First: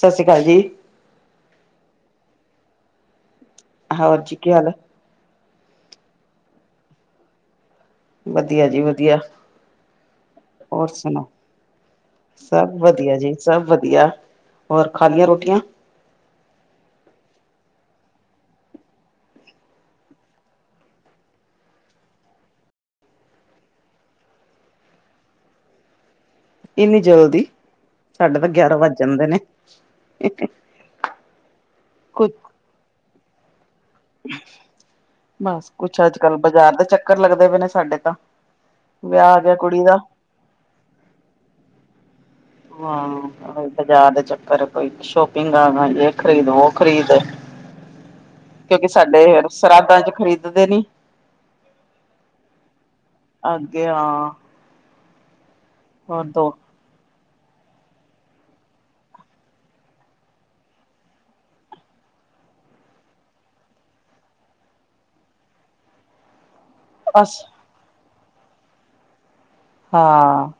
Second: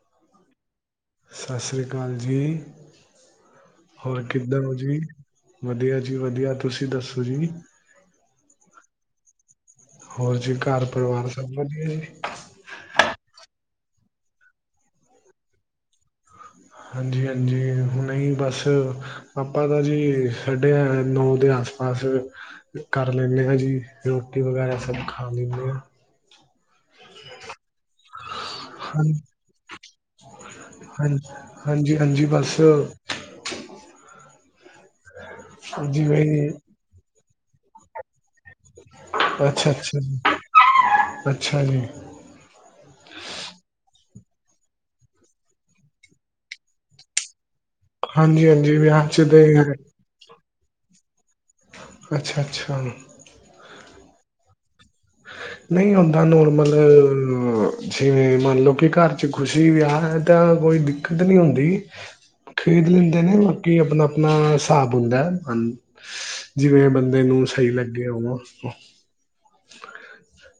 ਸਤਿ ਸ਼੍ਰੀ ਅਕਾਲ ਜੀ। ਸਤਿ ਸ੍ਰੀ ਅਕਾਲ ਜੀ ਹੋਰ ਜੀ ਕੀ ਕਿਧਰ ਹਾਲ ਹੈ? ਹੋ ਜੀ? ਵਧੀਆ ਜੀ, ਵਧੀਆ ਤੁਸੀਂ ਦੱਸੋ ਜੀ? ਵਧੀਆ ਜੀ ਵਧੀਆ। ਹੋਰ ਜੀ ਘਰ ਹੋਰ ਸੁਣਾਓ? ਪਰਿਵਾਰ ਸਭ ਵਧੀਆ ਜੀ? ਸਭ ਵਧੀਆ ਜੀ ਸਭ ਵਧੀਆ ਹੋਰ ਖਾ ਲਈਆਂ ਰੋਟੀਆਂ? ਹਾਂਜੀ, ਹਾਂਜੀ ਨਹੀਂ ਬਸ। ਆਪਾਂ ਤਾਂ ਜੀ ਸਾਡੇ ਆ ਨੌ ਦੇ ਆਸ ਪਾਸ। ਕਰ ਲੈਂਦੇ ਹਾਂ ਜੀ ਰੋਟੀ ਵਗੈਰਾ ਸਭ ਖਾ ਲੈਂਦੇ ਹਾਂ। ਇੰਨੀ ਜਲਦੀ ਸਾਡੇ ਤਾਂ ਗਿਆਰਾਂ ਵੱਜ ਜਾਂਦੇ ਨੇ। ਹਾਂਜੀ ਹਾਂਜੀ ਹਾਂਜੀ ਕੁਛ ਬਸ। ਬਸ ਕੁੱਛ ਅੱਜ ਜਿਵੇਂ ਕੱਲ ਬਾਜ਼ਾਰ ਦੇ ਚੱਕਰ ਲੱਗਦੇ ਪਏ ਨੇ ਸਾਡੇ ਤਾਂ। ਵਿਆਹ ਆ ਗਿਆ ਅੱਛਾ, ਕੁੜੀ ਦਾ। ਅੱਛਾ,। ਅੱਛਾ ਜੀ। ਵਾਉ। ਬਜ਼ਾਰ ਦੇ ਚੱਕਰ ਕੋਈ ਸ਼ੋਪਿੰਗ ਆ। ਇਹ ਖ਼ਰੀਦ ਉਹ ਖ਼ਰੀਦ। ਹਾਂਜੀ ਹਾਂਜੀ ਕਿਉਂਕਿ ਵਿਆਹ ਸਾਡੇ ਚ ਤੇ ਸ਼ਰਾਧਾਂ ਚ ਖ਼ਰੀਦਦੇ ਨੀਂ। ਅੱਛਾ, ਅੱਛਾ। ਅੱਗੇ ਹਾਂ। ਨਹੀਂ ਹੁੰਦਾਂ ਹੋਰ ਦੋ ਨੋਰਮਲ। ਜਿਵੇਂ ਮੰਨ ਲਓ ਕਿ ਘਰ ਚ ਖੁਸ਼ੀ ਵਿਆਹ ਹੈਂ ਤਾਂ ਕੋਈ ਦਿੱਕਤ ਨੀਂ ਹੁੰਦੀਂ। ਖ਼ਰੀਦ ਲੈਂਦੇ ਨੇਂ ਬਾਂਕੀ ਆਪਣਾਂ ਆਪਣਾਂ ਹਿਸਾਬ ਹੁੰਦਾਂ ਜਿਵੇਂ। ਬੰਦੇ ਬਸ ਨੂੰ ਸਹੀ ਲੱਗੇਂ ਉਵਾ। ਹਾਂ।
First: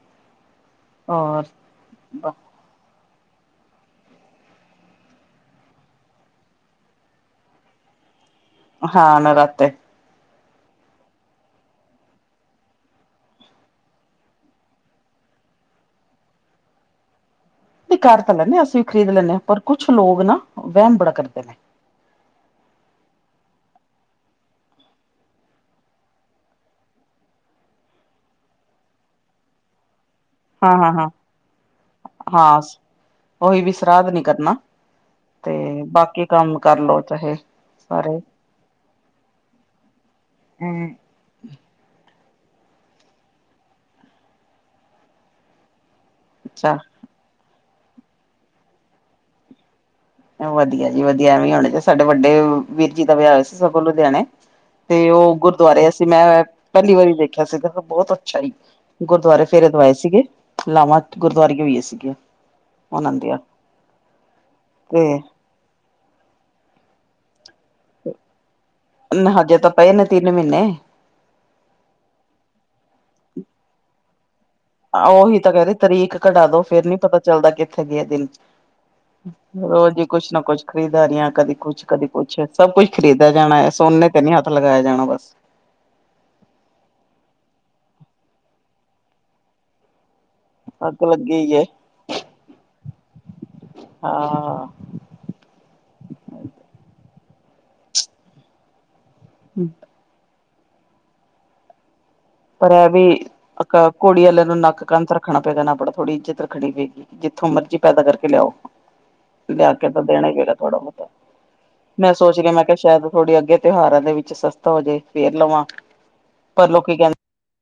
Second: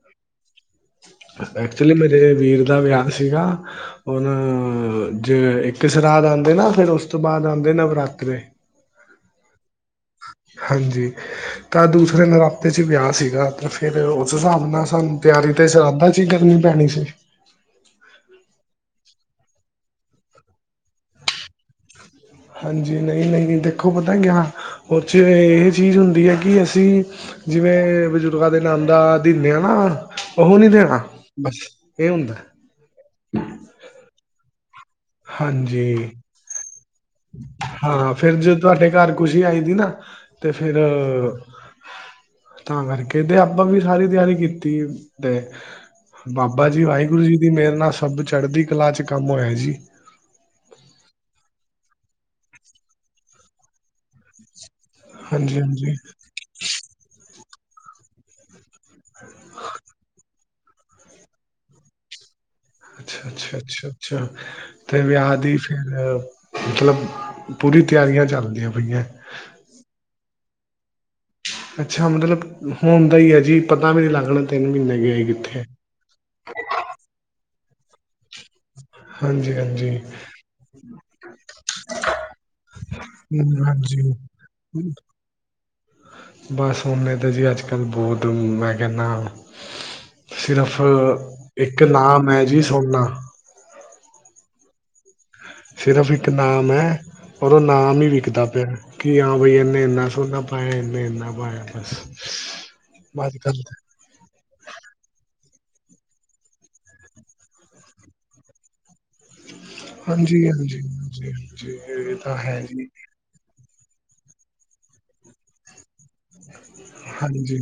ਹੋਰ ਐਕਚੁਅਲੀ ਮੇਰੇ ਵੀਰ ਦਾ ਵਿਆਹ ਸੀਗਾ। ਹੁਣ ਜ ਇੱਕ ਸਰਾਧ ਆਉਂਦੇ ਨਾ ਫਿਰ ਉਸ ਤੋਂ ਬਾਅਦ ਆਉਂਦੇ ਨਵਰਾਤੇ। ਹਾਂ ਨਰਾਤੇ। ਹਾਂਜੀ। ਤਾਂ ਦੂਸਰੇ ਨਰਾਤੇ ਚ ਵਿਆਹ ਸੀਗਾ ਤੇ ਫੇਰ ਉਸ ਹਿਸਾਬ ਨਾਲ ਸਾਨੂੰ ਤਿਆਰੀ। ਤੇ ਸਰਾਦਾਂ ਚ ਹੀ ਗਰਮੀ ਪੈਣੀ ਸੀ? ਨਹੀ ਕਰ ਤਾਂ ਲੈਂਦੇਂ ਹਾਂ। ਅਸੀਂ ਵੀ ਖ਼ਰੀਦ ਲੈਂਦੇ ਹਾਂ। ਪਰ ਕੁੱਛ ਲੋਕ ਨਾ ਵਹਿਮ ਬੜਾ ਕਰਦੇਂ ਨੇਂ। ਹਾਂਜੀ। ਨਹੀਂ, ਨਹੀਂ ਦੇਖੋਂ ਪਤਾਂ ਕਿਆ ਉਹਦੇ ਚ ਇਹ ਚੀਜ਼ ਹੁੰਦੀ ਹੈਂ ਕਿ ਅਸੀਂ। ਜਿਵੇਂ ਬਜ਼ੁਰਗਾਂ ਦੇ ਨਾਮ ਦਾ ਦਿਨ ਆ ਨਾ। ਉਹ ਨਹੀਂ ਹਾਂ ਹਾਂ ਦੇਣਾਂ ਹਾਂ ਬਸ ਇਹ ਹੁੰਦਾਂ। ਹਾਂ ਉਹੀ ਵੀ ਸ਼ਰਾਧ ਨੀਂ ਕਰਨਾਂ ਤੇ ਹਾਂਜੀ ਬਾਕੀ ਕੰਮ ਕਰਲੋ। ਚਾਹੇ ਹਾਂ ਸਾਰੇ ਫ਼ਿਰ ਜੇ ਤੁਹਾਡੇ ਘਰ ਖੁਸ਼ੀ ਆਈਂ ਦੀ ਨਾ। ਤੇ ਫ਼ਿਰ। ਹਮ ਤਾਂ ਕਰਕੇ ਤੇ ਆਪਾਂ ਵੀ ਸਾਰੀ ਤਿਆਰੀ ਕੀਤੀ ਤੇ ਬਾਬਾ ਅੱਛਾ ਜੀ ਵਾਹਿ ਗੁਰੂ ਜੀ ਦੀ ਮਿਹਰ ਨਾਲ਼ ਸਭ ਚੜ੍ਹਦੀ ਕਲਾਂ ਚ ਕੰਮ ਹੋਇਆਂ ਸੀ। ਵਧੀਆ ਜੀ ਵਧੀਆ ਐਵੇਂ ਹੁਣੇ ਸਾਡੇ ਵੱਡੇ ਵੀਰ ਜੀ ਦਾ ਵਿਆਹ ਹੋਇਆਂ ਸੀ ਸਗੋਂ ਲੁਧਿਆਣੇਂ। ਤੇ ਉਹ ਹਾਂਜੀ ਗੁਰਦੁਆਰੇ ਹਾਂਜੀ ਸੀਂ ਮੈਂ ਪਹਿਲੀਂ ਵਾਰੀਂ ਦੇਖਿਆਂ ਸੀ ਬਹੁਤ ਅੱਛਾ ਈ। ਗੁਰਦੁਆਰੇ ਫੇਰੇ ਦਵਾਏ ਸੀਗੇ ਲਾਵਾਂ ਗੁਰਦੁਆਰੇ ਹੀ ਹੋਈਆਂ ਸੀਗੀਆਂ। ਉਹਨਾਂ ਅੱਛਾ ਦੀਆਂ ਅੱਛਾ ਅੱਛਾ ਅੱਛਾ ਤੇ ਵਿਆਹ ਦੀ ਫ਼ਿਰ ਮੱਤਲਬ ਪੂਰੀ ਤਿਆਰੀ। ਨਾ ਹਜੇ ਤਾਂ ਪਏ ਨੇਂ ਤਿੰਨ ਮਹੀਨੇਂ। ਅੱਛਾ ਮੱਤਲਬ ਹੁਣ ਦਾ ਹੀ ਹੈ ਜੀ ਪਤਾ ਵੀ ਨੀਂ ਲੱਗਣਾਂ। ਉਹੀ ਤਾਂ ਕਹਿਦੇ ਤਰੀਕ ਕਢਾ ਦੋ ਫ਼ਿਰ ਨੀ ਪਤਾ ਚੱਲਦਾ ਕਿੱਥੇ ਗਏ ਦਿਨ। ਹਾਂਜੀ। ਹਾਂਜੀ ਰੋਜ਼ ਹੀ ਕੁੱਛ ਨਾ ਕੁੱਛ ਖਰੀਦਦਾਰੀਆ ਕਦੀ ਕੁੱਛ ਕਦੀ ਕੁੱਛ ਸਭ ਕੁੱਛ ਖ਼ਰੀਦਿਆ ਜਾਣਾਂ ਹਮ, ਹੈਂ ਸੋਨੇ ਹਾਂਜੀ ਕਨੀ ਹੱਥ ਲਗਾਇਆਂ ਜਾਣਾਂ ਬਸ। ਬਸ ਸੌਨੇ ਤਾਂ ਜੀ ਅੱਜ਼ ਕੱਲ੍ਹ ਬਹੁਤ ਮੈਂ ਕਹਿੰਦਾਂ ਸਿਰਫ਼ ਅੱਗ ਲੱਗੀ ਹੀ ਹੈ ਇੱਕ ਨਾਂਮ ਹੈ ਜੀ ਸੋਨਾ। ਹਾਂ। ਸਿਰਫ਼ ਇੱਕ ਨਾਮ ਹੈਂ ਔਰ ਉਹ ਨਾਮ ਹੀ ਵਿੱਕਦਾ ਪਿਆ ਕਿ ਹਾਂ ਬਈ ਇਹਨੇ ਇੰਨਾਂ ਸੋਨਾ ਪਾਇਆਂ ਮ ਇੰਨੇਂ ਏਨਾਂ ਪਾਇਆਂ ਬਸ। ਪਰ ਇਹ ਵੀ ਅੱਜ ਕੱਲ ਅ ਕੁੜੀ ਵਾਲਿਆਂ ਨੂੰ ਨੱਕ ਕੰਨ ਤਾਂ ਰੱਖਣਾ ਪਏਗਾ ਨਾ ਆਪਣਾਂ ਥੋੜ੍ਹੀ ਇੱਜ਼ਤ ਰੱਖਣੀ ਪਏਗੀ। ਜਿੱਥੋਂ ਮਰਜ਼ੀ ਪੈਦਾ ਕਰਕੇ ਲਿਆਓ। ਲਿਆ ਕੇ ਤਾਂ ਦੇਣਾ ਹੀ ਹਾਂਜੀ ਪਏਗਾ ਥੋੜਾ ਹਾਂਜੀ ਬਹੁਤਾ ਹਾਂਜੀ ਹਾਂਜੀ ਮੈਂ ਇਹ ਤਾਂ ਸੋਚ ਰਹੀ ਹੈ ਮੈਂ ਕਿਹਾ ਜੀ ਸ਼ਾਇਦ। ਥੋੜ੍ਹੇ ਅੱਗੇ ਤਿਉਹਾਰਾਂ ਦੇ ਵਿੱਚ ਸਸਤਾ ਹੋਜੇ ਫ਼ਿਰ ਲਵਾਂ ਪਰ ਲੋਕੀਂ ਕਹਿੰਦੇ। ਹਾਂਜੀ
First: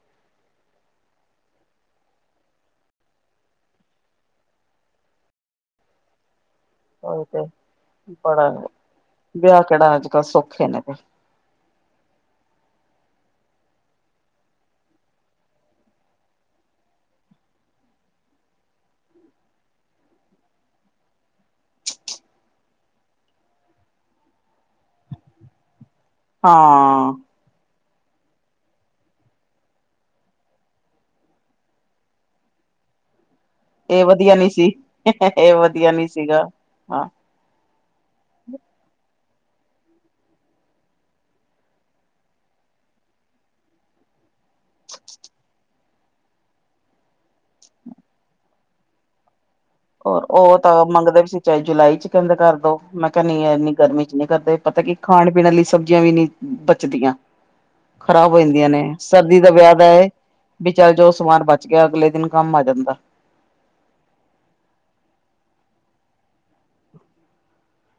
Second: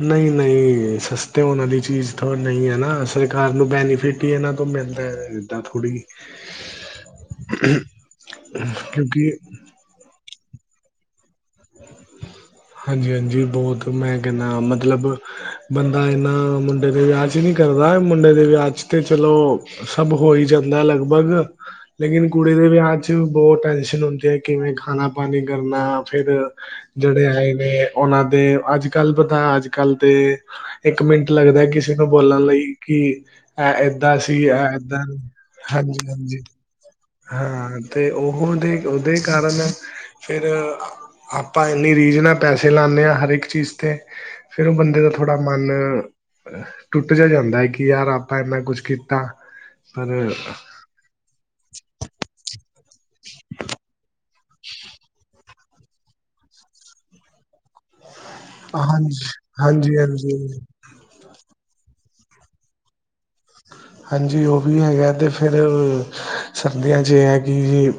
ਨਹੀਂ ਨਹੀਂ ਇਹ ਸਸਤੇ ਹੋਣ ਵਾਲੀ ਚੀਜ਼ ਤੇ ਨਹੀਂ ਹੈ ਨਾ ਸਰਕਾਰ ਨੂੰ ਬੈਨੀਫਿਟ ਹੀ ਇਹਨਾਂ ਤੋਂ ਮਿਲ਼ਦਾ। ਇਦਾ ਥੋੜ੍ਹੀ। ਉਹੀ ਤੇ। ਬੜਾ ਕਿਉਂਕਿ ਵਿਆਹ ਕਿਹੜਾ ਅੱਜ਼ ਕੱਲ੍ਹ ਸੌਖੇ ਨੇਂ ਤੇ। ਹਾਂਜੀ ਹਾਂਜੀ ਬਹੁਤ ਮੈਂ ਕਹਿੰਦਾਂ ਮੱਤਲਬ। ਬੰਦਾਂ ਇੰਨਾਂ ਮੁੰਡੇ ਦੇ ਵਿਆਹ ਚ ਨੀਂ ਕਰਦਾਂ ਮੁੰਡੇ ਦੇ ਵਿਆਹ ਚ ਤੇ ਚਲੋਂ। ਸਭ ਹੋ ਹੀ ਜਾਂਦਾ ਲੱਗਭਗ ਲੇਕਿਨ ਕੁੜੀ ਦੇ ਵਿਆਹ ਚ ਬਹੁਤ ਟੈਨਸ਼ਨ ਹੁੰਦੀ ਹੈ ਕਿਵੇਂ ਖਾਣਾ ਪਾਣੀ ਕਰਨਾ। ਫਿਰ ਹਾਂ ਜਿਹੜੇ ਆਏ ਨੇ ਉਹਨਾਂ ਦੇ ਅੱਜ ਕੱਲ੍ਹ ਪਤਾ ਅੱਜ ਕੱਲ ਦੇ। ਇੱਕ ਮਿੰਟ ਲੱਗਦਾ ਕਿਸੇ ਨੂੰ ਬੋਲਣ ਲਈ ਕਿ। ਇਹ ਵਧੀਆ ਨੀ ਸੀ ਇਹ ਵਧੀਆ ਨੀ ਹਾਂਜੀ-ਹਾਂਜੀ ਸੀਗਾ ਹਾਂ ਹਾਂ ਤੇ ਉਹਦੇ ਉਹਦੇ ਕਾਰਨ ਫਿਰ ਆਪਾਂ ਇਨੀ ਰੀਝ ਨਾਲ ਪੈਸੇ ਲਾਨੇ ਹਾਂ ਹਰ ਇੱਕ ਚੀਜ਼ ਤੇ, ਫੇਰ ਉਹ ਬੰਦੇ ਦਾ ਥੋੜ੍ਹਾ ਮਨ ਟੁੱਟ ਜਾ ਜਾਂਦਾ ਹੈ, ਕਿ ਯਾਰ ਆਪਾਂ ਇੰਨਾ ਕੁਛ ਕੀਤਾ। ਪਰ ਹੋਰ ਉਹ ਤਾਂ ਮੰਗਦੇ ਵੀ ਸੀ, ਚਾਹੇ ਜੁਲਾਈ ਚ ਕਹਿੰਦੇ ਕਰ ਦੋ ਮੈਂ ਕਿਹਾ ਨੀ ਇੰਨੀ ਗਰਮੀ ਚ ਨੀ। ਕਰਦੇ ਪਤਾ ਕਿ ਖਾਣ ਪੀਣ ਵਾਲੀ ਸਬਜ਼ੀਆਂ ਵੀ ਨਹੀਂ ਬਚਦੀਆਂ। ਖ਼ਰਾਬ ਹੋ ਜਾਂਦੀਆਂ ਨੇਂ ਹਾਂਜੀ ਸਰਦੀ ਦਾ ਵਿਆਹ ਦਾ ਹਾਂਜੀ ਹਾਂਜੀ ਇਹ ਚੱਲ ਜੋ ਸਮਾਨ ਬਚ ਗਿਆਂ ਅਗਲੇ ਦਿਨ ਕੰਮ ਆ ਜਾਂਦਾਂ। ਹਾਂਜੀ ਉਹ ਵੀ ਹੈਗਾ ਤੇ ਫਿਰ ਸਰਦੀਆਂ ਚ ਇਹ ਹੈ ਕਿ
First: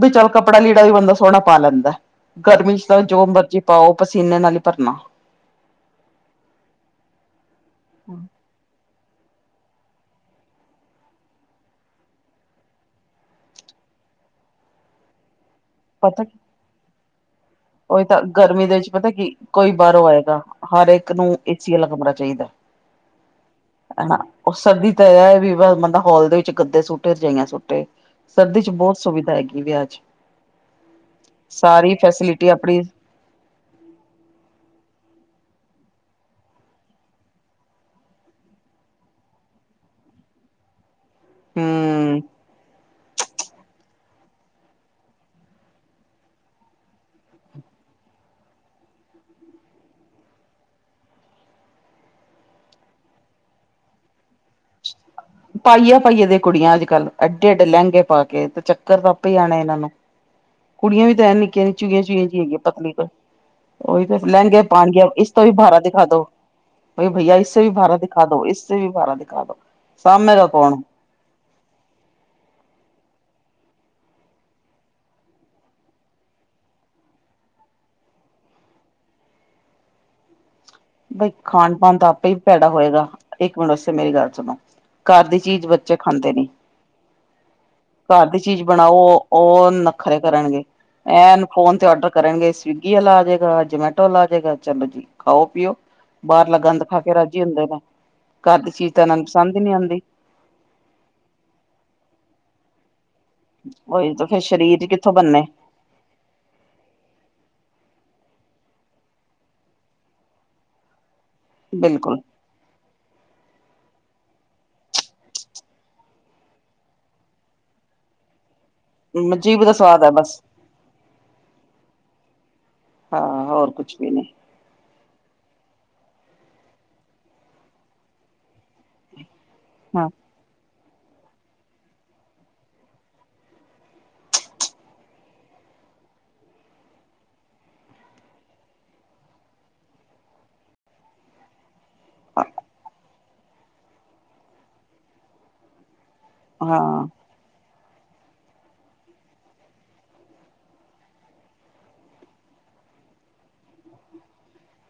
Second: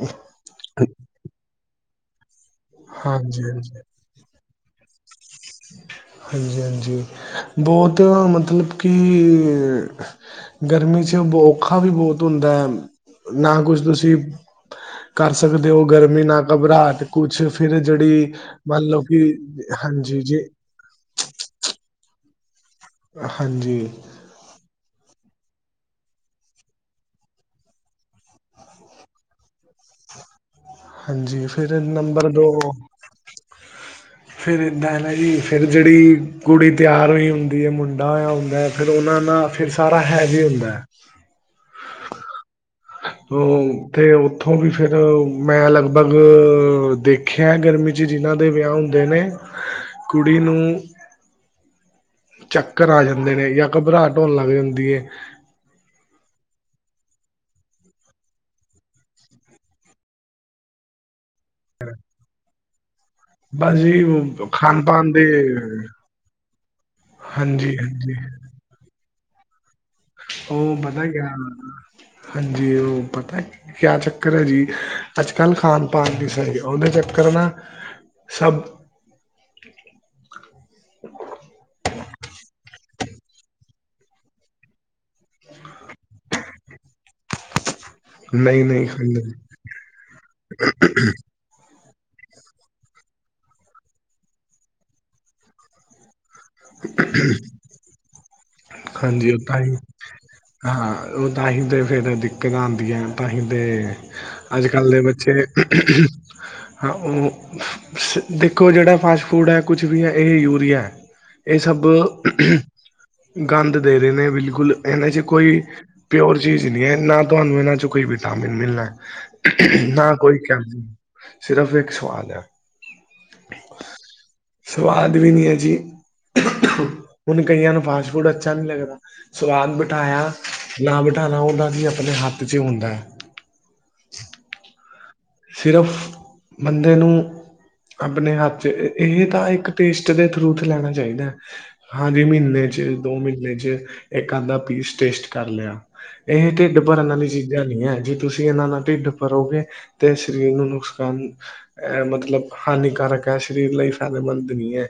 ਵੀ ਚੱਲ ਕੱਪੜਾ ਲੀੜਾ ਵੀ ਬੰਦਾ ਸੋਹਣਾ ਪਾ ਲੈਂਦਾ ਗਰਮੀ ਚ ਤਾਂ ਜੋ ਹਾਂਜੀ ਮਰਜ਼ੀ ਹਾਂਜੀ ਪਾਓ। ਪਸੀਨੇ ਨਾਲ ਹੀ ਭਰਨਾ। ਹਾਂਜੀ ਹਾਂਜੀ ਬਹੁਤ ਮਤਲਬ ਕਿ। ਗਰਮੀ ਚ ਔਖਾ ਵੀ ਬਹੁਤ ਹੁੰਦਾ ਹੈ ਨਾ ਕੁਛ ਤੁਸੀਂ। ਕਰ ਸਕਦੇ ਹੋ ਗਰਮੀ ਪਤਾ ਨਾ ਘਬਰਾਹਟ ਕੁਛ ਫਿਰ ਉਹੀ ਤਾਂ ਜਿਹੜੀ ਗਰਮੀ ਦੇ ਮੰਨ ਵਿੱਚ ਲਓ, ਪਤਾ ਕੀ ਕਿ ਕੋਈ ਬਾਹਰੋਂ ਹਾਂਜੀ ਆਏਗਾ ਜੇ। ਹਰ ਇੱਕ ਨੂੰ ਏਸੀ ਵਾਲਾ ਕਮਰਾ ਚਾਹੀਦਾ। ਹਾਂਜੀ, ਹਨਾ, ਉਹ ਸਰਦੀ ਤਾਂ ਇਹ ਵੀ ਮਤਲਬ ਹਲ ਦੇ ਵਿੱਚ ਗੱਦੇ ਸੁੱਟੇ ਰਜਾਈਆਂ ਸੁੱਟੇ ਸਰਦੀ ਚ ਬਹੁਤ ਸੁਵਿਧਾ ਹੈਗੀ ਵਿਆਹ ਚ, ਹਾਂਜੀ ਫਿਰ ਨੰਬਰ ਦੋ, ਹੂੰ, ਫਿਰ ਇੱਦਾਂ ਹੈ, ਨਾ ਜੀ ਫਿਰ ਜਿਹੜੀ ਕੁੜੀ ਤਿਆਰ ਹੋਈ ਹੁੰਦੀ ਹੈ ਮੁੰਡਾ ਹੋਇਆ ਹੁੰਦਾ। ਫਿਰ ਉਹਨਾਂ ਦਾ ਫਿਰ ਸਾਰਾ ਹੈ ਵੀ ਹੁੰਦਾ। ਹਾ, ਤੇ ਉੱਥੋਂ ਵੀ ਫਿਰ ਮੈਂ ਲਗਭਗ ਦੇਖ। ਖਿਆ, ਗਰਮੀ ਚ ਜਿਨਾਂ ਦੇ ਵਿਆਹ ਹੁੰਦੇ ਨੇ ਕੁੜੀ ਨੂੰ ਹਾਂ, ਚੱਕਰ ਆ ਜਾਂਦੇ ਨੇ, ਜਾਂ ਘਬਰਾਹ ਹੋਣ ਲੱਗ ਜਾਂਦੀ ਹੈ। ਪਾਈਆਂ ਪਾਈਏ ਦੇ ਕੁੜੀਆਂ, ਅੱਜ-ਕੱਲ੍ਹ ਐਡੇ ਐਡੇ ਲਹਿੰਗੇ ਪਾ ਕੇ ਤੇ ਚੱਕਰ ਤਾਂ ਆਪ ਹੀ ਜਾਣਾ ਇਹਨਾਂ ਨੂੰ ਕੁੜੀਆਂ ਵੀ ਤਾਂ ਹੈ, ਨਿੱਕੀਆਂ ਨ ਚੁਈਆਂ-ਚੁਈਆਂ ਚ ਹੈਗੀਆਂ ਪਤਲੀ ਬਸ ਉਹ ਜੀ ਲਹਿੰਗ ਖਾਣ ਪਾਉਣਾ ਗਿਆ, ਪਾਣ ਦੇ ਇਸ ਤੋਂ ਵੀ ਭਾਰਾ ਦਿਖਾ ਦੋ। ਭਾਈ ਇਸੇ ਵੀ ਹਾਂਜੀ ਬਾਰਾ ਹਾਂਜੀ ਦਿਖਾ ਦੋ ਇਸੇ ਵੀ ਬਾਰਾ ਦਿਖਾ ਦੋ। ਸਾਂਭੇਗਾ ਉਹ ਕੌਣ ਪਤਾ ਕਿਆ, ਹਾਂਜੀ ਉਹ ਪਤਾ। ਕਿਆ ਚੱਕਰ ਹੈ, ਜੀ ਅੱਜ-ਕੱਲ੍ਹ ਖਣ ਪਾਨ ਵੀ ਸਹੀ ਉਹਦੇ ਚੱਕਰ ਨਾ, ਸਭ, ਬਈ ਖਾਣ ਪਣ ਤਾਂ ਆਪੇ ਵੀ ਪੈਦਾ ਹੋਏਗਾ, ਇੱਕ ਮਿੰਟ ਉਸੇ ਮੇਰੀ ਗੱਲ ਸੁਣੋ। ਘਰ ਦੀ ਚੀਜ਼ ਬੱਚੇ ਖਾਂਦੇ ਨੀ। ਘਰ ਦੀ ਚੀਜ਼ ਨਹੀਂ ਨਹੀਂ ਖਾਂਦੇ ਬਣਾਓ, ਉਹ ਨਖਰੇ ਕਰਨਗੇ ਇਹ ਫੋਨ ਤੇ ਡਰ ਕਰਨਗੇ, ਸਵੀਗੀ ਵਾਲਾ ਆ ਜੇਗਾ ਜਮੈਟੋ ਵਾਲਾ ਆ ਜੇਗਾ ਚਲੋ ਜੀ ਖਾਓ-ਪੀਓ। ਬਾਹਰਲਾ ਗੰਦ ਖਾ ਕੇ ਰਾਜੀ ਹੁੰਦੇ ਨੇ, ਘਰ ਦੀ ਚੀਜ਼ ਤਾਂ ਇਹਨਾਂ ਨੂੰ ਹਾਂਜੀ, ਉਹ ਪਸੰਦ ਤਾਂ ਹੀ ਨਹੀਂ ਆਉਂਦੀ। ਹਾਂ ਉਹ ਤਾਂ ਹੀ ਤੇ ਫੇਰ ਦਿੱਕਤਾਂ ਆਦੀਆਂ। ਤਾਂਹੀ, ਦੇ ਉਹੀ ਤਾਂ ਫੇਰ ਸਰੀਰ ਅੱਜ-ਕੱਲ੍ਹ ਦੇ ਕਿੱਥੋਂ ਬੱਚੇ। ਬੰਨੇ ਹਾਂ ਉਹ ਦੇਖੋ, ਜਿਹੜਾ ਫਾਸਟ ਫੂਡ ਹੈ ਕੁਛ ਵੀ ਹੈ ਇਹ ਯੂਰੀਆ ਹੈ। ਇਹ ਸਭ ਬਿਲਕੁਲ ਗੰਦ ਦੇ ਰਹੇ ਨੇ, ਬਿਲਕੁਲ ਇਹਨਾਂ ਚ ਕੋਈ ਪਿਓਰ ਚੀਜ਼ ਨਹੀਂ ਹੈ, ਨਾ ਤੁਹਾਨੂੰ ਇਹਨਾਂ 'ਚੋਂ ਕੋਈ ਵਿਟਾਮਿਨ ਮਿਲਣਾ। ਜੀਭ ਦਾ ਸਵਾਦ ਹੈ ਨਾ ਕੋਈ ਬਸ ਕ ਸਿਰਫ ਇੱਕ ਸਵਾਲ ਆ। ਹਾਂ ਹੋਰ ਕੁਛ ਵੀ ਨੀ। ਸਵਾਦ ਵੀ ਨਹੀਂ ਐ ਜੀ। ਹੁਣ ਕਈਆਂ ਨੂੰ ਫਾਸਟ ਫੂਡ ਅੱਛਾ ਨਹੀਂ ਲੱਗਦਾ ਸਵਾਦ। ਹਾਂ। ਬਿਠਾਇਆ ਨਾ ਬਿਠਾਨਾ ਉਹਦਾ ਹੀ ਆਪਣੇ ਹੱਥ ਚ ਹੁੰਦਾ ਹੈ। ਸਿਰਫ ਬੰਦੇ ਨੂੰ ਆਪਣੇ ਹੱਥ ਚ ਇਹ ਤਾਂ ਇੱਕ ਪੇਸਟ ਦੇ ਥਰੂ ਚ ਲੈਣਾ ਚਾਹੀਦਾ ਹੈ। ਹਾਂਜੀ, ਮਹੀਨੇ ਚ ਦੋ ਮਹੀਨੇ ਚ ਇੱਕ ਅੱਧਾ ਪੀਸ ਟੇਸਟ ਕਰ ਲਿਆ। ਇਹ ਢਿੱਡ ਹਾਂ ਭਰਨ ਵਾਲੀ ਚੀਜ਼ਾਂ ਨਹੀ ਹੈ ਜੇ ਤੁਸੀਂ ਇਹਨਾਂ ਨਾਲ ਢਿੱਡ ਭਰੋਗੇ। ਤੇ ਸਰੀਰ ਨੂੰ ਨੁਕਸਾਨ ਅ ਮਤਲਬ ਹਾਨੀਕਾਰਕ ਹੈ, ਸਰੀਰ ਲਈ ਫਾਇਦੇਮੰਦ ਨਹੀਂ ਹੈ।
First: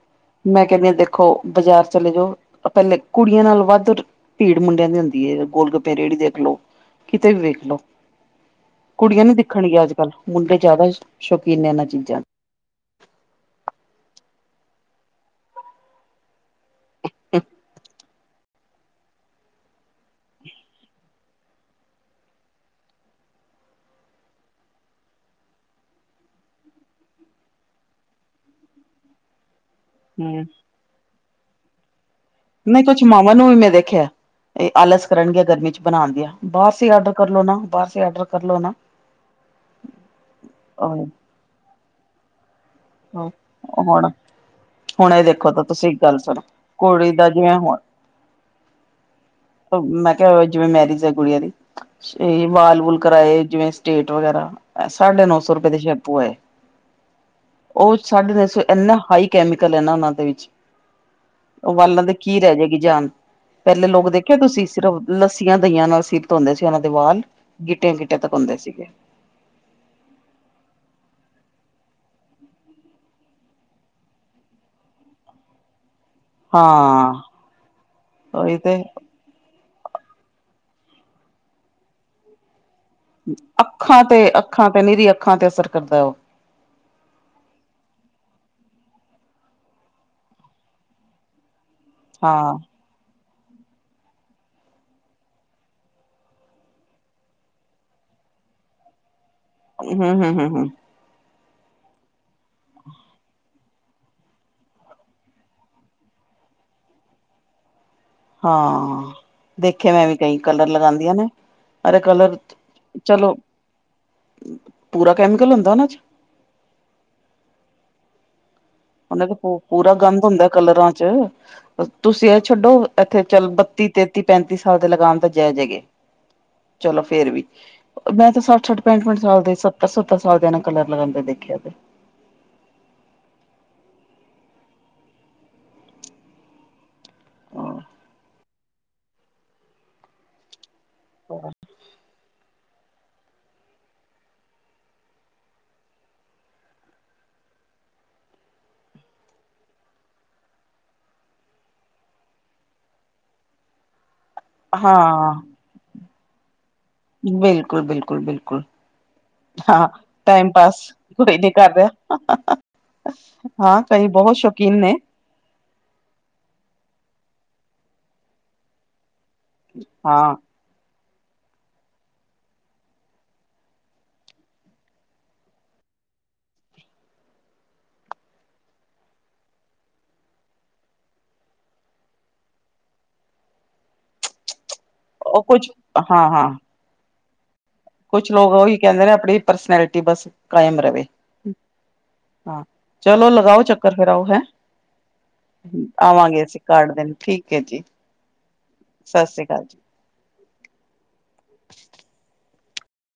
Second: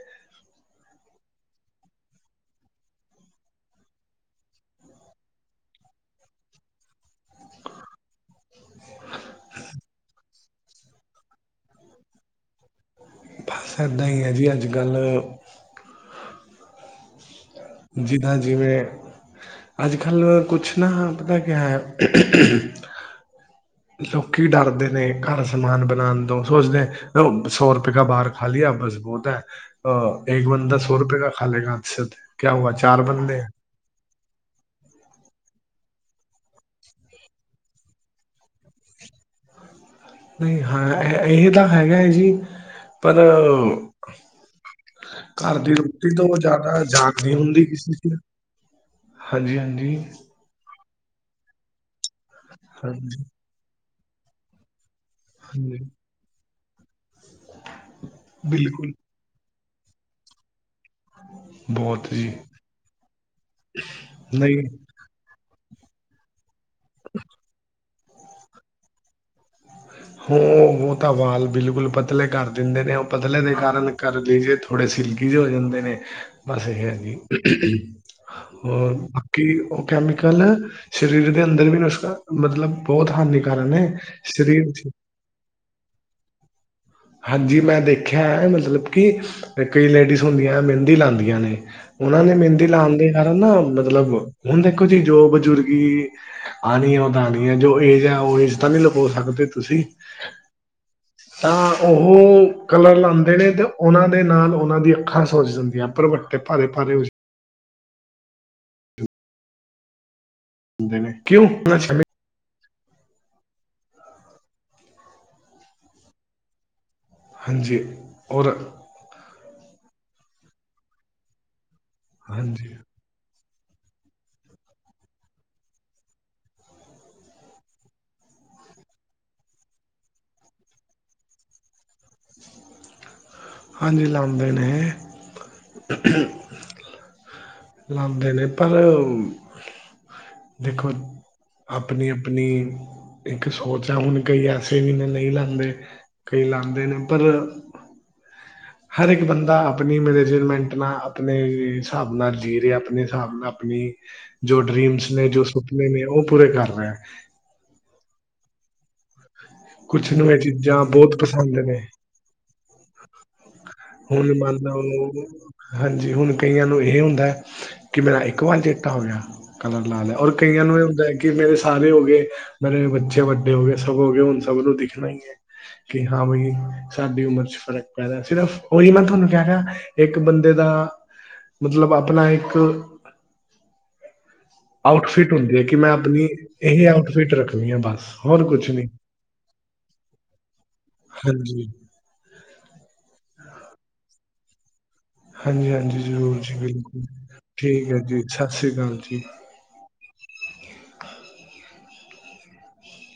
ਮੈਂ ਕਹਿੰਦੀ ਆ ਦੇਖੋ ਬਾਜ਼ਾਰ ਚਲੇ ਜਾਓ, ਪਹਿਲੇ ਕੁੜੀਆਂ ਨਾਲ ਵੱਧ ਭੀੜ ਮੁੰਡਿਆਂ ਦੀ ਹੁੰਦੀ ਹੈ, ਗੋਲ ਗੱਪੇ ਰੇਹੜੀ ਦੇਖ ਲੋ ਕਿਤੇ ਵੀ ਵੇਖ ਲਓ। ਕੁੜੀਆਂ ਨੀ ਦੇਖਣਗੀਆਂ, ਅੱਜ ਕੱਲ ਮੁੰਡੇ ਜ਼ਿਆਦਾ ਸ਼ੌਕੀਨ ਨੇ ਇਹਨਾਂ ਚੀਜ਼ਾਂ ਦੇ। ਬਸ ਇੱਦਾਂ ਹੀ ਹੈ ਜੀ ਅੱਜ-ਕੱਲ੍ਹ, [unintelligible] ਜਿੱਦਾਂ ਜਿਵੇਂ ਅਜ-ਕੱਲ੍ਹ ਕੁਛ ਨਾ ਪਤਾ ਕਿਆ ਹੈ ਲੋਕ ਡਰਦੇ ਨੇ ਘਰ ਸਮਾਨ ਬਣਾਉਣ ਤੋਂ ਸੋਚਦੇ। ਸੌ ਰੁਪਇਆ ਕਾ ਬਾਹਾਰ ਖਾ ਲਿਆ ਬਸ ਬਹੁਤ ਹੈ। ਅ ਹਮ ਇੱਕ ਬੰਦਾ ਸੌ ਰੁਪਏ ਕਾ ਖਾ ਲੇਗਾ ਹਦਸ ਤੇ ਨਹੀਂ ਕੁਛ ਮਾਵਾਂ ਨੂੰ ਵੀ ਮੈਂ ਦੇਖਿਆ ਆਲਸ ਕਰਨਗੀਆਂ ਗਰਮੀ ਚ ਬਣਾਉਣ ਦੀਆਂ, ਬਾਹਰ ਸੇ ਆਡਰ ਕਰ ਲੋ ਨਾ ਬਾਹਰ ਸੇ ਆਡਰ ਕਰ ਲੋ ਨਾ। ਨਹੀਂ ਹਾਂ ਇਹ ਹੁਣ ਇਹ ਤਾਂ ਹੈਗਾ ਹੈ ਜੀ ਪਰ ਹੁਣ ਇਹ ਦੇਖੋ ਘਰ ਤਾਂ ਦੀ ਤੁਸੀਂ ਇੱਕ ਰੋਟੀ ਗੱਲ ਤੋਂ ਉਹ ਸੁਣੋ ਜ਼ਿਆਦਾ ਕੁੜੀ ਜਾਗ ਦਾ ਨਹੀਂ ਜਿਵੇਂ ਹੁੰਦੀ ਹੁਣ ਕਿਸੇ ਚ ਮੈਂ ਕਿਹਾ ਹੋ ਜਿਵੇਂ ਮੈਰਿਜ ਹੈ ਗੁੜੀਆਂ ਦੀ। ਤੇ ਵਾਲ ਵੂ ਹਾਂਜੀ ਕਰਵਾਏ ਜਿਵੇਂ ਸਟੇਟ ਵਗੈਰਾ, ਸਾਢੇ ਨੋ ਸੋ ਰੁਪਏ ਦੇ ਹਾਂਜੀ ਸ਼ੈਪੂ ਆਏ। ਉਹ ਸਾਢੇ ਤਿੰਨ ਸੌ ਬਿਲਕੁਲ ਇੰਨਾ ਹਾਈ ਕੈਮੀਕਲ ਹੈ ਨਾ ਉਹਨਾਂ ਦੇ ਵਿੱਚ। ਵਾਲਾਂ ਬਹੁਤ ਦੇ ਜੀ ਕੀ ਰਹਿ ਜਾਏਗੀ ਜਾਨ ਪਹਿਲੇ ਲੋਕ ਦੇਖਿਆ ਨਹੀਂ ਤੁਸੀਂ ਸਿਰਫ ਲੱੱਸੀਆਂ ਦਈਆਂ ਨਾਲ ਸਿਰ ਧੋਂਦੇ ਸੀ ਉਹਨਾਂ ਦੇ ਵਾਲ ਗਿੱਟਿਆਂ ਗਿੱਟੇ ਤਕ ਹੁੰਦੇ ਸੀਗੇ। ਹ ਉਹ ਤਾਂ ਵਾਲ ਬਿਲਕੁਲ ਪਤਲੇ ਕਰ ਦਿੰਦੇ ਨੇ, ਉਹ ਪਤਲੇ ਦੇ ਕਾਰਨ ਕਰ ਲਈਜੇ ਥੋੜੇ ਸਿਲਕੀ ਚ ਹੋ ਜਾਂਦੇ ਨੇ, ਬਸ ਇਹ ਹਾਂ ਜੀ ਉਹੀ ਤੇ ਹੋਰ ਕਿ ਉਹ ਕੈਮੀਕਲ ਸਰੀਰ ਦੇ ਅੰਦਰ ਵੀ ਨੁਸਖਾ ਮਤਲਬ ਬਹੁਤ ਹਾਨੀਕਾਰਕ ਨੇ ਅੱਖਾਂ ਤੇ ਅੱਖਾਂ ਸਰੀਰ ਤੇ ਨੀਰੀ ਅੱਖਾਂ ਤੇ ਅਸਰ ਕਰਦਾ ਉਹ। ਹਾਂਜੀ ਮੈਂ ਦੇਖਿਆ ਹੈ ਮਤਲਬ ਕਿ ਕਈ ਲੇਡੀਜ਼ ਹੁੰਦੀਆਂ ਮਹਿੰਦੀ ਲਾਉਂਦੀਆਂ ਨੇ। ਉਹਨਾਂ ਨੇ ਹਾਂ ਮਹਿੰਦੀ ਲਾਉਣ ਦੇ ਕਾਰਨ ਨਾ ਮਤਲਬ ਹੁਣ ਦੇਖੋ ਜੀ ਜੋ ਬਜ਼ੁਰਗੀ ਆਉਣੀ ਹੈ ਉਹ ਤਾਂ ਆਉਣੀ ਹੈ ਜੋ ਏਜ ਹੈ ਉਹ ਏਜ ਤਾਂ ਨਹੀ ਲੁਕ ਸਕਦੇ ਤੁਸੀਂ। ਹ। ਤਾਂ ਉਹ ਕਲਰ ਲਾਉਂਦੇ ਨੇ ਅਤੇ ਉਹਨਾਂ ਦੇ ਨਾਲ ਉਹਨਾਂ ਦੀ ਅੱਖਾਂ ਸੋਚ ਜਾਂਦੀਆਂ ਪਰਬ ਭਾਰੇ -ਭਾਰੇ। ਹਾਂ, ਦੇਖੇ ਮੈਂ ਵੀ ਕਈ ਕਲਰ ਜਾਂਦੇ ਲਗਾਉਂਦੀਆਂ ਨੇ ਕਿਉਂ ਉਹਨਾਂ ਅਰੇ ਚ- ਕਲਰ ਚਲੋ, ਪੂਰਾ ਕੈਮੀਕਲ ਹੁੰਦਾ ਉਹਨਾਂ ਚ। ਹਾਂਜੀ, ਔਰ ਉਹ ਪੂਰਾ ਗੰਦ ਹੁੰਦਾ ਕਲਰਾਂ ਚ ਤੁਸੀਂ ਇਹ ਹਾਂਜੀ ਛੱਡੋ ਇੱਥੇ ਚਲ ਬੱਤੀ ਤੇਤੀ ਪੈਂਤੀ ਸਾਲ ਦੇ ਲਗਾਮ ਤਾਂ ਜੈਜ ਹੈਗੇ ਚਲੋ ਫੇਰ ਵੀ। ਮੈਂ ਤਾਂ ਸੱਠ -ਸੱਠ, ਪੈਂਠ- ਪੈਂਠ ਸਾਲ ਦੇ ਸੱਤਰ- ਸੱਤਰ ਸਾਲ ਦੇ ਨਾਲ ਕਲਰ ਲਗਾਉਂਦੇ ਦੇਖਿਆ ਤੇ ਹਾਂਜੀ ਲਉਦੇ ਨੇ ਇਹ ਲਾਉਂਦੇ ਨੇ ਪਰ ਉਹ ਦੇਖੋ ਹ ਆਪਣੀ ਆਪਣੀ ਇੱਕ ਸੋਚ ਆ ਹੁਣ ਕਈ ਐਸੇ ਵੀ ਨਹੀਂ ਲਾਂਉਦੇ ਕਈ ਲਾਉਦੇ ਨੇ ਪਰ ਹਰ ਇੱਕ ਬੰਦਾ ਆਪਣੀ ਮੈਨੇਜਰਮੈਂਟ ਨਾਲ ਆਪਣੇ ਹਿਸਾਬ ਨਾਲ ਜੀ ਰਿਹਾ ਆਪਣੇ ਹਿਸਾਬ ਨਾਲ ਜੋ ਡ੍ਰੀਮ ਨੇ, ਹਾਂ ਜੋ ਸੁਪਨੇ ਨੇ ਉਹ ਪੂਰੇ ਕਰ ਰਹੀਆ ਬਿਲਕੁਲ -ਬਿਲਕੁਲ -ਬਿਲਕੁਲ ਹਾਂ ਕੁਛ ਨੂੰ ਇਹ ਟਾਈਮ ਪਾਸ ਚੀਜ਼ਾਂ ਬਹੁਤ ਕੋਈ ਨਹੀਂ ਪਸੰਦ ਕਰ ਨੇ ਰਿਹਾ ਹਾਂ ਕਈ ਹੁਣ ਬਹੁਤ ਮੰਨ ਸ਼ੌਕੀਨ ਨੇ ਲਓ ਹਾਂਜੀ ਹੁਣ ਕਈਆਂ ਨੂੰ ਇਹ ਹੁੰਦਾ ਹੈ ਕਿ ਮੇਰਾ ਇੱਕ ਵਾਲ ਚਿੱਟਾ ਹੋ ਗਿਆ। ਕਲਰ ਲਾ ਲਿਆ। ਔਰ ਹਾਂ ਕਈਆਂ ਨੂੰ ਏ ਹੁੰਦਾ ਕਿ ਮੇਰੇ ਸਾਰੇ ਹੋ ਗਏ, ਮੇਰੇ ਬੱਚੇ ਵੱਡੇ ਹੋ ਗਏ ਸਭ ਹੋ ਗਏ ਹੁਣ ਸਭ ਨੂੰ ਦਿਖਣਾ ਹੀ ਹੈ ਕਿ ਹਾਂ ਬਈ ਸਾਡੀ ਉਮਰ ਚ ਫ਼ਰਕ ਪੈਦਾ ਸਿਰਫ ਉਹੀ ਮੈਂ ਤੁਹਾਨੂੰ ਕਹਿ ਰਿਹਾ ਇੱਕ ਬੰਦੇ ਦਾ ਮਤਲਬ ਆਪਣਾ ਇੱਕ ਆਊਟਫਿਟ ਉਹ ਹੁੰਦੀ ਹੈ ਕੁਛ ਕਿ ਮੈਂ ਹਾਂ ਆਪਣੀ ਹਾਂ ਇਹ ਆਊਟਫਿਟ ਰੱਖਣੀ ਆ ਬਸ। ਕੁਛ ਹੋਰ ਲੋਕ ਉਹੀ ਨਹੀਂ ਕਹਿੰਦੇ ਨੇ ਆਪਣੀ ਪਰਸਨੈਲਿਟੀ ਬਸ ਕਾਇਮ ਰਹੇ। ਹਾਂਜੀ ਹਾਂ ਚਲੋ ਲਗਾਓ ਚੱਕਰ ਫੇਰ ਆਓ ਹੈ। ਹਾਂਜੀ ਹਾਂਜੀ ਜ਼ਰੂਰ ਆਵਾਂਗੇ ਜੀ ਅਸੀਂ ਕਾਰਡ ਬਿਲਕੁਲ ਦੇਣ ਠੀਕ ਐ ਜੀ ਹੈ ਸਤਿ ਸ਼੍ਰੀ ਅਕਾਲ ਜੀ ਸਤਿ ਸ੍ਰੀ ਅਕਾਲ ਜੀ। [unintelligible]